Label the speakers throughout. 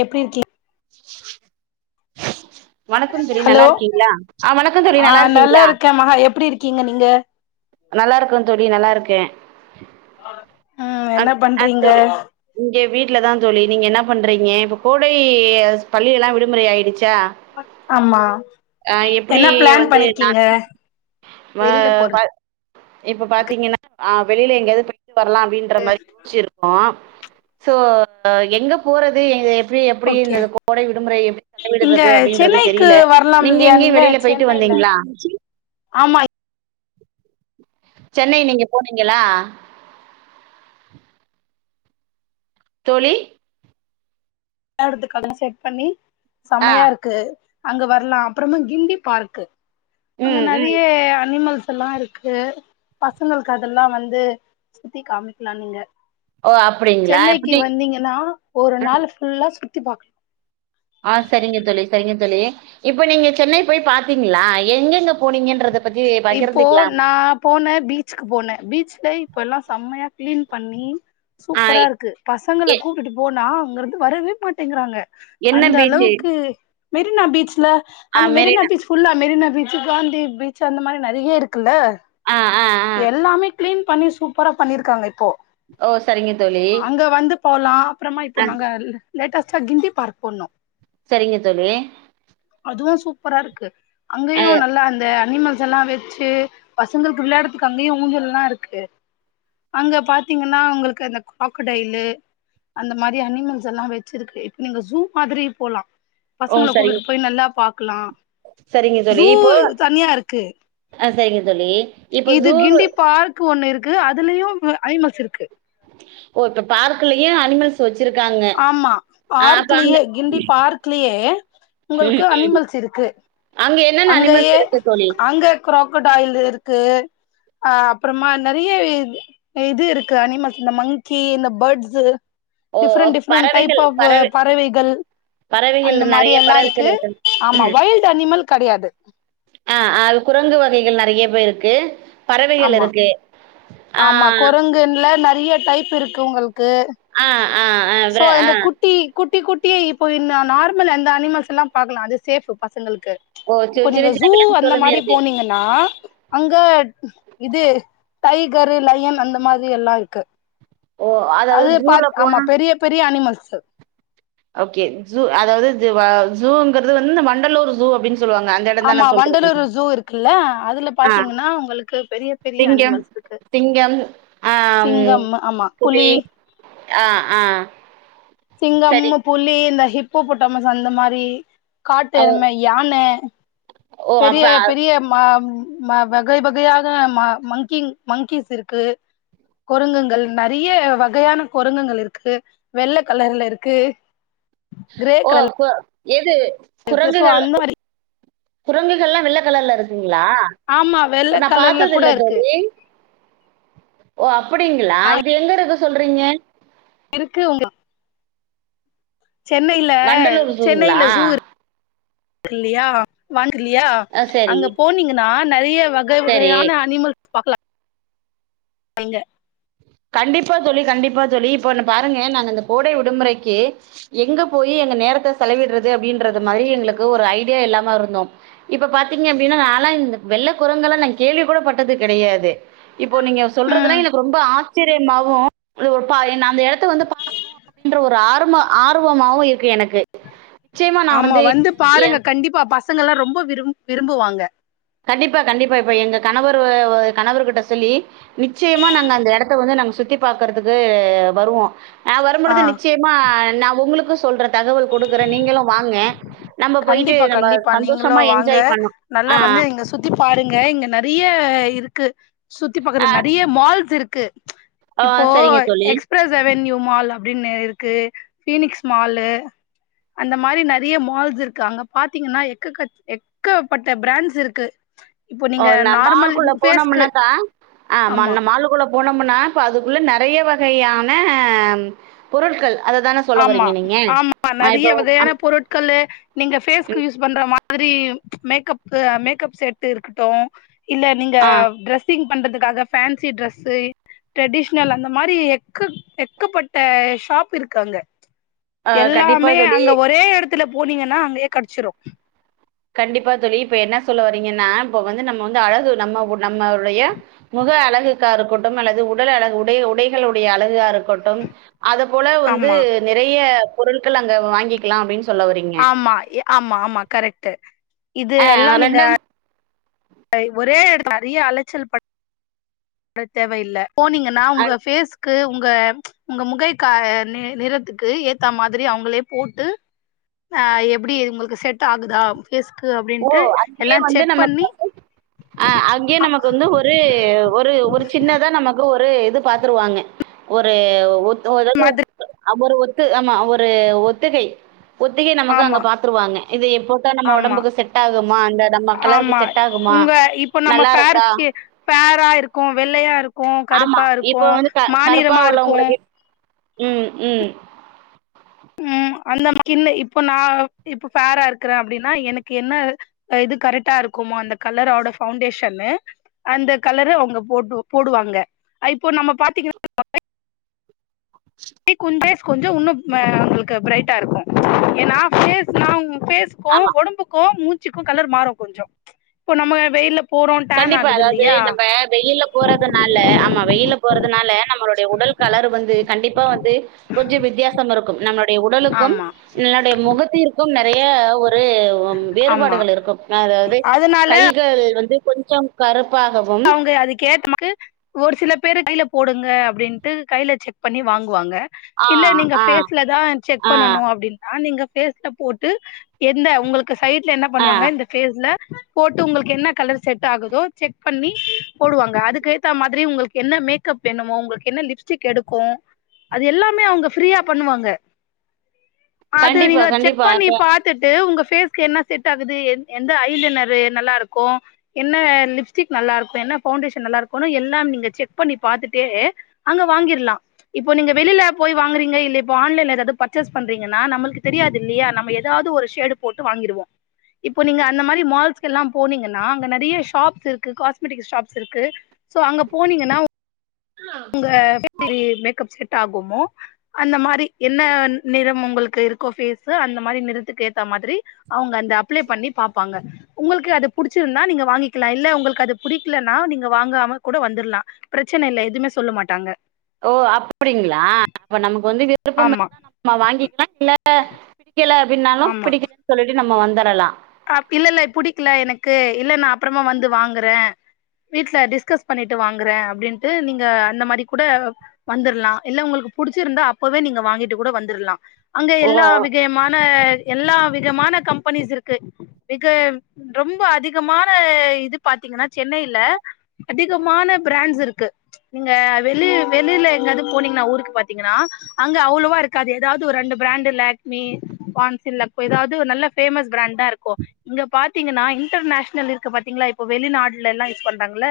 Speaker 1: எப்டிருக்கீங்
Speaker 2: [inaudible] தோழி
Speaker 1: ஹலோ
Speaker 2: நல்லா இருக்கீங்களா ஆ வணக்கம் தோழி
Speaker 1: ஆ நல்லா
Speaker 2: இருக்கீங்களா
Speaker 1: இருக்கேன் மா எப்டி இருக்கீங்க நீங்க
Speaker 2: நல்லா இருக்க தோழி நல்லாருக்கேன்
Speaker 1: ம் என்ன பண்றீங்க
Speaker 2: வீட்டுல தான் தோழி நீங்க என்ன பண்றீங்க இப்ப கோடை பள்ளி எல்லாம் விடுமுறை ஆயிடுச்சு ட்டா
Speaker 1: ஆமா
Speaker 2: ஆ எப்டி
Speaker 1: என்ன பிளான்
Speaker 2: வந்து நா
Speaker 1: பண்ணிருக்கீங்க
Speaker 2: வா
Speaker 1: வெளில
Speaker 2: வ
Speaker 1: போறது
Speaker 2: இப்ப பாத்தீங்கன்னா ஆ வெளியல எங்காது போ வர்லாம் அப்டின்ற மாரி யோசச்சிருக்கோம் சோ எங்க போறது ஏ ப்படி எப்டி
Speaker 1: ஓகே
Speaker 2: இந்த கோடை விடுமுறைய எப்டி
Speaker 1: இங்க
Speaker 2: செலவிடுறது அப்டின்றது
Speaker 1: சென்னைக்கு
Speaker 2: தெரியல
Speaker 1: வரலாம்
Speaker 2: நீங்க
Speaker 1: இல்லையா
Speaker 2: எங்கேயும் வெளியில போயிட்டு
Speaker 1: சென்னைல
Speaker 2: வந்தீங்களா [inaudible]
Speaker 1: ஆமா
Speaker 2: சென்னை நீங்க போனீங்களா தோழி
Speaker 1: நா எடுத்துக்க செட் பண்ணி
Speaker 2: ஆ
Speaker 1: சம்மையாருக்கு அங்க வரலாம் அப்பறம கிண்டி பார்க்கு அங்க
Speaker 2: ம் ம்
Speaker 1: நிறைய அனிமல்ஸ் ல்லாம் இருக்கு பசங்களுக்கு அதெல்லாம் வந்து சுத்தி காமிக்கலாம் நீங்க
Speaker 2: ஓ அப்டிங்களா
Speaker 1: சென்னைக்கு
Speaker 2: எப்டி
Speaker 1: வந்தீங்கன்னா ஒரு நாள் சுத்தி பாக்கலாம்
Speaker 2: ஆஹ் சரிங்க தோழி சரிங்க தோழி இப்ப நீங்க சென்னை போய் பாத்தீங்களா எங்கெங்க போனீங்கன்றத பத்தி
Speaker 1: இப்போ
Speaker 2: பகிர்ந்துக்கலாமே
Speaker 1: நான் போனேன் பீட்ச் போனேன் பீச்ல இப்ப எல்லாம் செம்மையா கிளீன் பண்ணி
Speaker 2: ஆ
Speaker 1: சூப்பரா இருக்கு பசங்கல
Speaker 2: எ
Speaker 1: கூப்பிட்டு போனா ங்க இருந்து வரவே மாட்டேங்கிறாங்க
Speaker 2: என்ன
Speaker 1: அந்த
Speaker 2: பீச்சு
Speaker 1: அளவுக்கு மெரினா பீச்ல அந்த மெரினா பீச் ஃபுல்லா மெரினா விஜ காந்தி பீச் அந்த மாதிரி நிறைய இருக்குல்ல
Speaker 2: ஆ ஆ ஆ
Speaker 1: எல்லாமே கிளீன் பண்ணி சூப்பராபண்ணியிருக்காங்க இப்போ
Speaker 2: ஓ சரிங்க தோழி
Speaker 1: அங்க வந்து போலாம் அப்பறமா இப்போ
Speaker 2: ஆ
Speaker 1: நாங்க லேட்டஸ்டா கிண்டி பார்க் போனோம்
Speaker 2: செரிங்க தோழி
Speaker 1: அதுவும் சூப்பரா இருக்கு
Speaker 2: ஆ
Speaker 1: அங்கயும் நல்லா அந்த அனிமல்ஸ் எல்லாம் வச்சு பசங்களுக்கு விளையாடுறதுக்கு அங்கேயும் ஊஞ்சல்லாம் இருக்கு அங்க பாத்தீங்கன்னா உங்களுக்கு அந்த கக்கடைலு அந்த மாதிரி அனிமல்ஸ் எல்லாம் வச்சிருக்கு இப்ப நீங்க ஜூ மாதிரி போலாம்
Speaker 2: ஓ
Speaker 1: பசங்களை
Speaker 2: சரிங்க
Speaker 1: கூப்பிட்டு போய் நல்லா பா இருக்கலாம்
Speaker 2: சரிங்க தோழி
Speaker 1: ஜூ
Speaker 2: இப்போ
Speaker 1: தனியா இருக்கு
Speaker 2: ஆ செரிங்க
Speaker 1: இது கிண்டி பார்க் ஒண்ணு இருக் இருக்கு அதுலயும் ஐமஸ் இருக்கு
Speaker 2: ஓ இப்ப பார்க்லயும் அனிமல்ஸ் வச்சு
Speaker 1: ஆமா பார்க்லேயே கிண்டி பார்க்லேயே
Speaker 2: ம்
Speaker 1: உங்களுக்கு அனிமல்ஸ் இருக்கு
Speaker 2: அங்க என்னென்ன அனிமல்ஸ்
Speaker 1: அங்கயே
Speaker 2: இருக்கு தோழி
Speaker 1: அங்க காக்கட்டாயில் இருக்கு அஹ் அப்புறமா நிறைய இது இருக்கு அனிமல்ஸ் இந்த மங்கி இந்த பேர்ட்ஸ்சு
Speaker 2: ஓ
Speaker 1: டிஃரெண்ட் டிஃரென்ட் டைப்
Speaker 2: பறவைகள்
Speaker 1: ஆப்
Speaker 2: பறவை
Speaker 1: பறவைகள்
Speaker 2: பறவைகள்
Speaker 1: அந்த மாதிரி
Speaker 2: நெறைய
Speaker 1: எல்லாம் இருக்கு
Speaker 2: பறவைகள்
Speaker 1: ஆமா வைல்டு அனிமல் கெடையாது
Speaker 2: அஹ் அது குரங்கு வகைகள் நிறையவே இருக்கு பறவைகள்
Speaker 1: ஆமா
Speaker 2: இருக்கு. ஆ,
Speaker 1: ஆமா குரங்குன்ல நெர் நெர்யா டைப் இருக்கு உங்களுக்கு
Speaker 2: ஆஹ் ஆஹ்
Speaker 1: சோ
Speaker 2: ஆஹ்
Speaker 1: இந்த
Speaker 2: ஆஹ்
Speaker 1: குட்டி குட்டி குட்டியே இப்போ நார்மல் அந்த அனிமல்ஸ் எல்லாம் பார்க்கலாம் அது சேஃபு பசங்களுக்கு
Speaker 2: ஓ சி
Speaker 1: இப்போ
Speaker 2: சின்ன
Speaker 1: நீங்க
Speaker 2: சின்ன
Speaker 1: ஜூ அந்த
Speaker 2: விலங்குகளுமே
Speaker 1: மாதிரி
Speaker 2: இருக்கு.
Speaker 1: போனீங்கனா அங்க இது டைகரு லயன் அந்த மாதிரி எல்லாம் இருக்கு
Speaker 2: ஓ அதாவது
Speaker 1: அது பா
Speaker 2: ஜூல போ
Speaker 1: ஆமா பெரிய பெரிய அனிமல்ஸ் சு
Speaker 2: ஓகே ஜூ அதாவது இதுவ ஜூங்கிறது வந்து இந்த வண்டலூர் ஜூ அப்படின்னு சொல்ல
Speaker 1: ஆமா வண்டலூர் ஜூ இருக்குல்ல அதுல
Speaker 2: ஆ
Speaker 1: பாத்தீங்கன்னா உங்களுக்கு பெரிய பெரிய
Speaker 2: சிங்கம்,
Speaker 1: அனிமல்ஸ் இருக்கு
Speaker 2: சிங்கம், ஆம்
Speaker 1: சிங்கம் ஆமா புலி
Speaker 2: ஆஹ் ஆஹ்
Speaker 1: சிங்கம் புலி இந்த ஹிப்போபொட்டாமஸ் அந்த மாதிரி காட்டு
Speaker 2: ஓ
Speaker 1: எருமை யானை
Speaker 2: ஓ
Speaker 1: பெரிய
Speaker 2: அப்ப
Speaker 1: பெரிய மா வகை வகையான மங்கிங் மங்கீஸ் இருக்கு குரங்குங்கள் நிறைய வகையான குரங்குங்கள் இருக்கு வெள்ள கலர்ல இருக்கு கிரே
Speaker 2: ஓ
Speaker 1: கலர்ல
Speaker 2: அப்ப எது
Speaker 1: இருக்கு சோ அந்த மாதிரி
Speaker 2: குரங்குகள் எல்லாம் வெள்ள கலர்ல இருக்குங் ங்களா
Speaker 1: ஆமா வெள்ள
Speaker 2: நான்
Speaker 1: கலர்ல
Speaker 2: பாத்தது
Speaker 1: கூட
Speaker 2: இல்ல
Speaker 1: இருக்கு
Speaker 2: தோழி ஓ அப் அப்படிங்களா
Speaker 1: ஆ
Speaker 2: இது எங்க இருக்கு சொல்றீங்க
Speaker 1: இருக்கு உங்க சென்னையில
Speaker 2: வண்டலூர் ஜூங்களா
Speaker 1: சென்னையில ஜூ இருக் ல்லையா வண் இல்லையா
Speaker 2: ஆ சரி
Speaker 1: அங்க போனீங்க நான் நிறைய வகை
Speaker 2: சரி
Speaker 1: வகையான அனிமல் பாக்ல அங்க
Speaker 2: கண்டிப்பா தோழி கண்டிப்பா தோழி இப்பன்னு பாருங்க நாங்க அந்த கோடை விடுமுறைக்கு எங்க போய் எங்க நேரத்த செலவிடறது அப்டின்றது மாரி எங்களுக்கு ஒரு ஐடியா இல்லாம இருந்தோ இப்ப பாத்தீங்க அப்டின்னா நாலா இந்த வெள்ள கொரங்கல நா கேள்வி கூட பட்டது கெடயாது இப்போ நீங்க
Speaker 1: ம்
Speaker 2: சொல்றதுலா எனக் ரொம்ப ஆ ச்சிரியமாவு பா நா அந்த எடத்த வந்து பாக்கணு அப்டின்ற ஒரு ஆரும ஆர்வமாவு இருக்கு எனக்
Speaker 1: ஆமா வந்து
Speaker 2: எ
Speaker 1: பாருங்க கண்டிப்பா பஸ் சங்கல்லா ரொம்ப விரும் விரும்புவாங்க
Speaker 2: கண்டிப்பா கண்டிப்பா இப்ப எங்க கணவர் வ வ கணவர்கிட்ட சொல்லி நிச்சயமா நாங்க அந்த எடத்த வந்து நாங்க சுத்தி பாக்கறதுக்கு வருவோம் ஆ வரும்பொழுது நிச்சயமா நா உங்களுக்கு சொல்ற தகவல் கொடுக்குற நீங்களும் வாங்க நம்ப போயிட்டு
Speaker 1: கண்டிப்பா
Speaker 2: நம்ப
Speaker 1: கண்டிப்பா நீங்களு
Speaker 2: சந்தோஷமா என்ஜாய் பண்ணு அ
Speaker 1: த்தி பாருங்க இங்க நெறைய இருக்கு சுத்தி பாக்குற
Speaker 2: ஆ,
Speaker 1: நெறைய மால்ஸ் இரு க்கு
Speaker 2: ஓ
Speaker 1: இப்போ
Speaker 2: சரிங்க தோழி.
Speaker 1: எக்ஸ்பிரஸ் எவன்யூ மால ப்டின்னு இருக்கு பீனிக்ஸ் மாலு அந்த மாரி நெறைய மால்ஸ் இரு க அங்க பாத்தீங்கன்னா எக்கக எக்கப்பட்ட பிராண்ட்ஸ் இருக்கு இப்போ
Speaker 2: ஓ
Speaker 1: நீங்க
Speaker 2: நா
Speaker 1: நார்மல்
Speaker 2: மால்குள்ள
Speaker 1: ஃபேஸ்க்கு
Speaker 2: போனமுனாக்க ஹ ம
Speaker 1: ஆமா
Speaker 2: ந மாலுக்குள்ள போன ம்புன்னா ப்ப அதுக்குள்ள நெறைய வகையான பொருட்கள் அததானே சொல்ல
Speaker 1: ஆமா
Speaker 2: வர்றீங்க நீங்க?
Speaker 1: ஆமா
Speaker 2: ஆ
Speaker 1: நறய
Speaker 2: இப்போ
Speaker 1: வகையான பொருட்கலளு நீங்க பேஸ்கு
Speaker 2: ம்.
Speaker 1: யூஸ் பண்ற மாதிரி மரியும் மேக்கப்பு மேக்கப் செட்டு இருக்கட்டும் இல்ல நீங்க
Speaker 2: ஆ,
Speaker 1: டிரெஸ்ஸிங் பண்டதுக்காக ஃபன்சி ட்ரெஸ்சு ட்ரெடிஷனல் அந்த மாரி எக்க எக்கப்பட்ட ஷாப் இருக்கு அங்க
Speaker 2: அ கண்டிப்பா
Speaker 1: எல்லாமே
Speaker 2: தோழி.
Speaker 1: அங்க ஒரே எடத்துல போனீங்கனா அங்கயே கிடிச்சிரும்
Speaker 2: கண்டிப்பா தொழி இப்ப என்ன சொல்ல வரீங்கன்னா இப்ப வந்து நம்ம வந்து அழகு நம்மவு நம்மடைய முக அழகுக்காருக்கட்டும் அல்லது உடல் அழகு உடை உடைகளுடைய அழகாரு கொட்டும் அத போல வந்து
Speaker 1: ஆமா
Speaker 2: நெறைய பொருட்கள் அங்க வாங்கிகலா அப்டி
Speaker 1: ஆமா ய ஆமா ஆமா கரெக்ட்டு இது
Speaker 2: ஆ
Speaker 1: அல்லா நீங்க
Speaker 2: ரெண்டா
Speaker 1: ஒரே எடத் அறிய அலச்சல் ப ட தேவயில்ல போனீங்கன்னா உங்க ஃபேஸ் கு உங்க உங்க முகை க நி நிறத்துக்கு ஏத்தா மாரி அவங்களே போட்டு ஹ எப்டி உங்களுக்கு செட்டா ஆகுதா ஃபேஸ்க்கு
Speaker 2: ஓ
Speaker 1: அப்டின்ட்டு
Speaker 2: அங்கயே
Speaker 1: எல்லா
Speaker 2: வந்து
Speaker 1: செக்
Speaker 2: நமக்கு
Speaker 1: பண்ணி
Speaker 2: வந்து அங்கயே நமக்கு வந்து ஒரு ஒரு ஒரு சின்னதான் நமக்கு ஒரு இது பாத்துருவாங்க ஒரு ஒத்து
Speaker 1: மாதிரி
Speaker 2: து அ [inaudible] ஆமா ஒரு ஒரு ஒத்திகை ஒத்திகை நமக்கு அங்க
Speaker 1: ஆமா
Speaker 2: பாத்துருவாங்க இது எப்போ நம்ம
Speaker 1: ஆமா
Speaker 2: உடம்புக்கு செட் ஆகுமா? அந்த நம்ம கலருக்கு
Speaker 1: ஆமா
Speaker 2: செட் ஆகுமா?
Speaker 1: உங்க இப்ப நம்ம
Speaker 2: நல்லா இருக்கா?
Speaker 1: ஃபேர்கு ஃபேரா இருக்கும் வெள்ளையா இருக்கும்
Speaker 2: ஆமா
Speaker 1: கருப்பா
Speaker 2: இப்போ
Speaker 1: இருக்கும்
Speaker 2: வந்து க கருப்பா
Speaker 1: மநிறமா இருக்கும்
Speaker 2: உள்ளவங்களுக்கு ம் ம்
Speaker 1: ம் அந்த மாரி இப்போ நான் இப்போ பேரா இருக்கிறேன் அப்படின்னா எனக்கு என்ன இது கரெக்டா இருக்குமோ அந்த கலரோட பஃவுண்டேஷனு அந்த கலரு அவங்க போட்டு போடுவாங்க இப்போ நம்ம பாத்தீங்கன்னா கொஞ்ச கொஞ்சம் இன்னும் அவங்களுக்கு பிரைட்டா இருக்கும் ஏன்னா ஃபேஸ் நா பேஸ்க்கும் உடம்புக்கும் மூ க்கும் கலர் மாறும் கொஞ்சம் இப்ப நம்ம வெயில
Speaker 2: கண்டிப்பா அதாவது நம்ம வெயில போறதுனால ஆமா வெயில போறதுனால நம்மளோட உடல் கலர் வந்து கண்டிப்பா வந்து கொஞ்சம் வித்தியாசம் இருக்கும் நம்மளுடைய உடலுக்கும்
Speaker 1: ஆமா
Speaker 2: நம்டைய முகத்திற்கும் நிறைய ஒரு
Speaker 1: ஆமா
Speaker 2: வேறுபாடுகள் இருக்கும் அதாவது
Speaker 1: அதனால
Speaker 2: கைகள் வந்து கொஞ்சம் கருப்
Speaker 1: அவங்க அதுக்கேற்றமக்கு ஒரு சில பேரு கையில போடுங்க அப்டின்ட்டு கையில செக் பண்ணி வாங்குவாங்க
Speaker 2: ஆ
Speaker 1: இல்ல நீங்க
Speaker 2: ஆ
Speaker 1: பேஸ்ல தான் செக்
Speaker 2: ஆ
Speaker 1: பண்ணணும் அப்டின்னா நீங்க பேஸ்ல போட்டு எந்த உங்களுக்கு சைட்ல என்ன
Speaker 2: ஆ
Speaker 1: பண்ணுவாங்க இந்த ஃபேஸ்ல போட்டு உங்களுக்கு என்ன கலர் செட் ஆகுதோ செக் பண்ணி போடுவாங்க அதுக்கு ஏத்த மாரி உங்களுக்கு என்ன மேக்கப் வேணுமோ உங்களுக்கு என்ன லிப்ஸ்டிக் எடுக்கும் அது எல்லாம் அவங்க ஃப்ரீயா பண்ணுவாங்க அது
Speaker 2: கண்டிப்பா
Speaker 1: நீங்க செக்
Speaker 2: கண்டிப்பா
Speaker 1: பண்ணி
Speaker 2: அப்ப
Speaker 1: பாத்துட்டு உங்க பேஸ்க்கு என்ன செட் ஆகுது எந்த ஐலனரு நல்லா இருக்கும் என்ன லிப்ஸ்டிக் க் நல்லா இருக்கும் என்ன பவுண்டேஷன் நல்லா இருக்கும்னு எல்லாம் நீங்க செக் பண்ணி பாத்துட்டே அங்க வாங்கிரலாம் இப்போ நீங்க வெளியில போய் வாங்குரிங்க இல்ல இப்ப ஆன்லைன் ல ஏதாவது பாச்சே பன்றிகன நம்பலுக்கு தெரியாதியில்லையா நம்ப ஏதாவது ஒரு ஷேட் போட்டு வாங்குவோம் இப்ப நீங்க அந்த மாரி மோல்ஸ் ல போனீங்க காஸ்மெட்டிக் ஷாப்ஸ் இருக்கு சோ அங்க போனீங்கன்னா உங்க மேக்கப் செட் ஆகுமோ அந்த மாரி என்ன நிறம் உங்களுக்கு இருக்ககோ ஃபேஸ் அந்த மாரி நிறத்துக்கு ஏத்த மாதிரி அவங்க அப்ளை பண்ணி பாங்க உங்களுக்குது புடிச்சிருந்தா நீங்க வாங்கக்கள உங்களுக்கு அது புடிக்கலனா நீங்க வாங்காம கூட வந்துரலாம் பிரச்சனை இல எதுவுமே சொல்ல மாட்டாங்க
Speaker 2: ஓ அப்டிங்களா அப்ப நமக் வந்து விருப்பம் ம
Speaker 1: ஆமா
Speaker 2: தான் நம்ம வாங்கிக்கலாம் இல்ல ஆ ல அப்டின்னாலும் பிடி [unintelligible] சொல்லிட்டு நம்ம வந்துரலாம்
Speaker 1: அ இல்ல இல்ல புடிக்கல எனக்கு இல்ல நான் அப்பறமா வந்து வாங்குறேன் வீட்ல டிஸ்கஸ் பண்ணிட்டு வாங்குறேன் அப்படின்ட்டு நீங்க அந்த மாரி கூட வந்துரலாம் இல்ல உங்களுக்கு புடிச்சிருந்தா அப்பவே நீங்க வாங்கிட்டு கூட வந்துரலாம் அங்க
Speaker 2: ஓ!
Speaker 1: எல்லா விஜயமான எல்லா விதமான கம்பெனிஸ் இருக்கு [unintelligible] இது ரொம்ப அதிகமான இது பாத்தீங்கன்னா சென்னையில அதிகமான பிராண்ட்ஸ் இருக்கு நீங்க வெளியில எங்காவது போனீங்கனா ஊருக்கு பாத்தீங்கன்னா அங்க அவ்வளவா இருக்காது ஏதாவது ஒரு ரெண்டு பிராண்டுல லக்மி பான்சிலப் ஏதாவது நல்ல பேமஸ் பிராண்டா இருக்கும் இங்க பாத்தீங்கன்னா இன்டர்நேஷனல் இருக்கு பாத்தீங்களா இப்ப வெளிநாடுல எலாம் யூஸ் பண்றாங்கள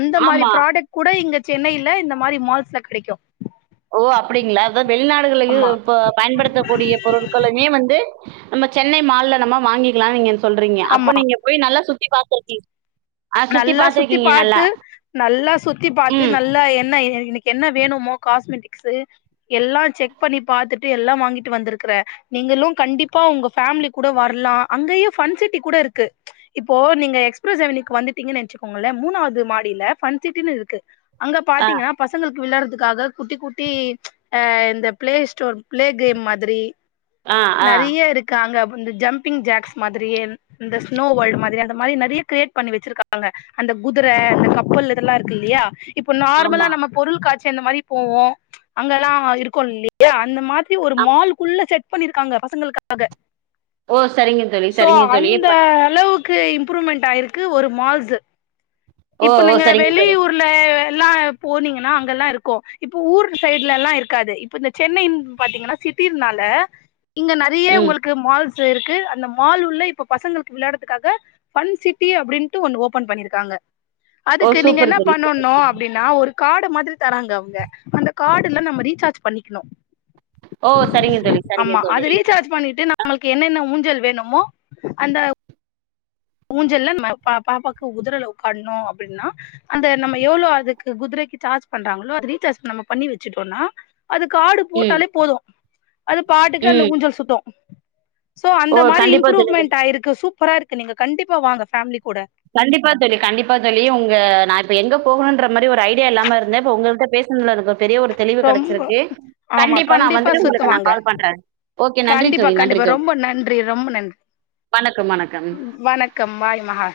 Speaker 1: அந்த மாதிரி
Speaker 2: ஆமா.
Speaker 1: ப்ராடக்ட் கூட இங்க சென்னையில இந்த மாரி மால்ஸ்ல கெடைக்கும்
Speaker 2: ஓ அப்டிங்களா அதான் வெளிநாடுகல்லயும் பயன்படுத்தக்க கூடிய பொருட்களுமே வந்து நம்ம சென்னை மால்ல நம்ம வாங்கிக்கலாம் நீங்க சொல்றீங்க
Speaker 1: ஆமா
Speaker 2: அப்ப நீங்க போய் நல்லா சுத்த சுத்தி பாத்திருக்கிங்
Speaker 1: நல்லா சுத்தி பாத்து நல்லா சுத்தி பாத்து
Speaker 2: ம்.
Speaker 1: நல்லா என்ன க்கு என்ன வேணுமோெிக எல்லாம் செக் பண்ணி பாத்துட்டு எல்லாம் வாங்கிட்டு விரு நீங்களும் கண்டிப்பா உங்க கூ வரலாம் அங்கயேிட்டி கூட இருக்கு இப்போ நீங்க எ்ப வ [unintelligible] நினைச்சுக்கோங்கள மூணாவது மாடியில பன்சிட்டின்னு இருக்கு அங்க
Speaker 2: ஆ,
Speaker 1: பாத்தீங்கன்னா பசங்களுக் விளறதுக்காக குட்டி குட்டி அ இந்த பிளே ஸ்டோர் பிளே கேம் மாதிரி
Speaker 2: ஆ, ஆ.
Speaker 1: நெறய இருக்காங்க இந்த ஜம்பிங் ஜாக்ஸ் மாதிரியே இந்த ஸ்னோ வேல்டு மாதிரி அ மாரி நெறைய கிரியேட் பண்ணி வச்சிருக்காங்க பாங்க அந்த குதிர அந்த கப்பல் இதெலாம் இருக்கு இல்லியா இப்ப நார்மலா
Speaker 2: ஆமா.
Speaker 1: நம்ம பொருள் கா இந்த மாரி போவோம் அங்கலாம் இருக்கோளி ஏ அந்த மாரி [unintelligible] ஒரு
Speaker 2: ஆ.
Speaker 1: மால் குள்ள செட் பண்ணிருக்காங்க பசங்களுக்காக
Speaker 2: ஓ சரிங்க தொழி சரிங்க பண்ண
Speaker 1: க்கு இம்ரூமெண்ட் ஆயிருக்கு ஒரு மாச
Speaker 2: ஓ!
Speaker 1: இப்ப
Speaker 2: ஓ!
Speaker 1: நீங்க
Speaker 2: சரிங்க
Speaker 1: வெளி
Speaker 2: தோழி.
Speaker 1: ஊர்ல எல்லா போனீங்கன்னா அங்கெல்லாம் இருக்கும் இப்ப ஊர் சைடுல எல்லா இருக்காது இப்ப இந்த சென்னைன் பாத்தீங்னா சிட்டிர்னால இங்க நெறைய
Speaker 2: ம்.
Speaker 1: உங்களுக்கு மால்ஸ் இருக்கு அந்த மாால் உள்ள இப்ப பசங்களுக்கு விளையாடறதுக்காக பன் சிட்டி அப்டின்னு தூ ஒன்னு ஓபன் பண்ணிருக்காங்க
Speaker 2: ஓ!
Speaker 1: அதுக்கு நீங்க
Speaker 2: சூப்பர்
Speaker 1: என்ன
Speaker 2: தோழி.
Speaker 1: பண்ணு அப்டின்னா ஒரு கார்டு மாரி தராங்க அவங்க அந்த கார்டுல்ல நம்ம ரீசார்ஜ் பண்ணிக்கணும்
Speaker 2: ஓ செரிங்க தோழி செரிங்க சொ தோழி
Speaker 1: நம்மள்க்கு என்னென்ன ஊஞ்சல் வேணுமோ அந்த ஊஞ்சல்ல நம்ம பா பாப்பாக்கு குதிரல உட்காணும் அப்டின்னா அந்த நம்ம எவ்ளோ அதுக்கு குதிரைக்கு சார்ஜ் பண்றாங்களோ அத ரீசார்ஜ் நம்ம பண்ணி வச்சுட்டோம்னா அது கார்டு
Speaker 2: ம்,
Speaker 1: போட்டாலே போதும் அது பாட்டுக்கு அந்த
Speaker 2: ம்.
Speaker 1: ஊஞ்சல் சுத்தும் சோ
Speaker 2: ஓ!
Speaker 1: அந்த மாரி
Speaker 2: கண்டிப்பா தோழி.
Speaker 1: இம்ப்ரூவமெண்ட்டாயிருக்கு சூப் சூப்பரா இருக்கு நீங்க கண்டிப்பா வாங்க ஃபேமிலிக்
Speaker 2: கண்டிப்பா தோழி கண்டிப்பா தோழி உங்க நா இப்ப எங்க போகணுன்ற ந்த மாரி ஒரு ஐடியா இல்லாம இருந்தே இப்ப உங்க கிட்ட பேசுனதுல இருக்க
Speaker 1: ரொம்ப ஆமா
Speaker 2: நான்
Speaker 1: கண்டிப்பா
Speaker 2: வந்துட்டு உங்களுக்கு நான்
Speaker 1: சுத்துவாங்க
Speaker 2: கால் பண்றேன். ஓகே நன்றி
Speaker 1: கண்டிப்பா
Speaker 2: தோழி, நன்றி
Speaker 1: கண்டிப்பா
Speaker 2: தோழி.
Speaker 1: ரொம்ப நன்றி ரொம்ப நன்றி
Speaker 2: வணக்கம், வணக்கம். ம்.
Speaker 1: வணக்கம் வாய் மகா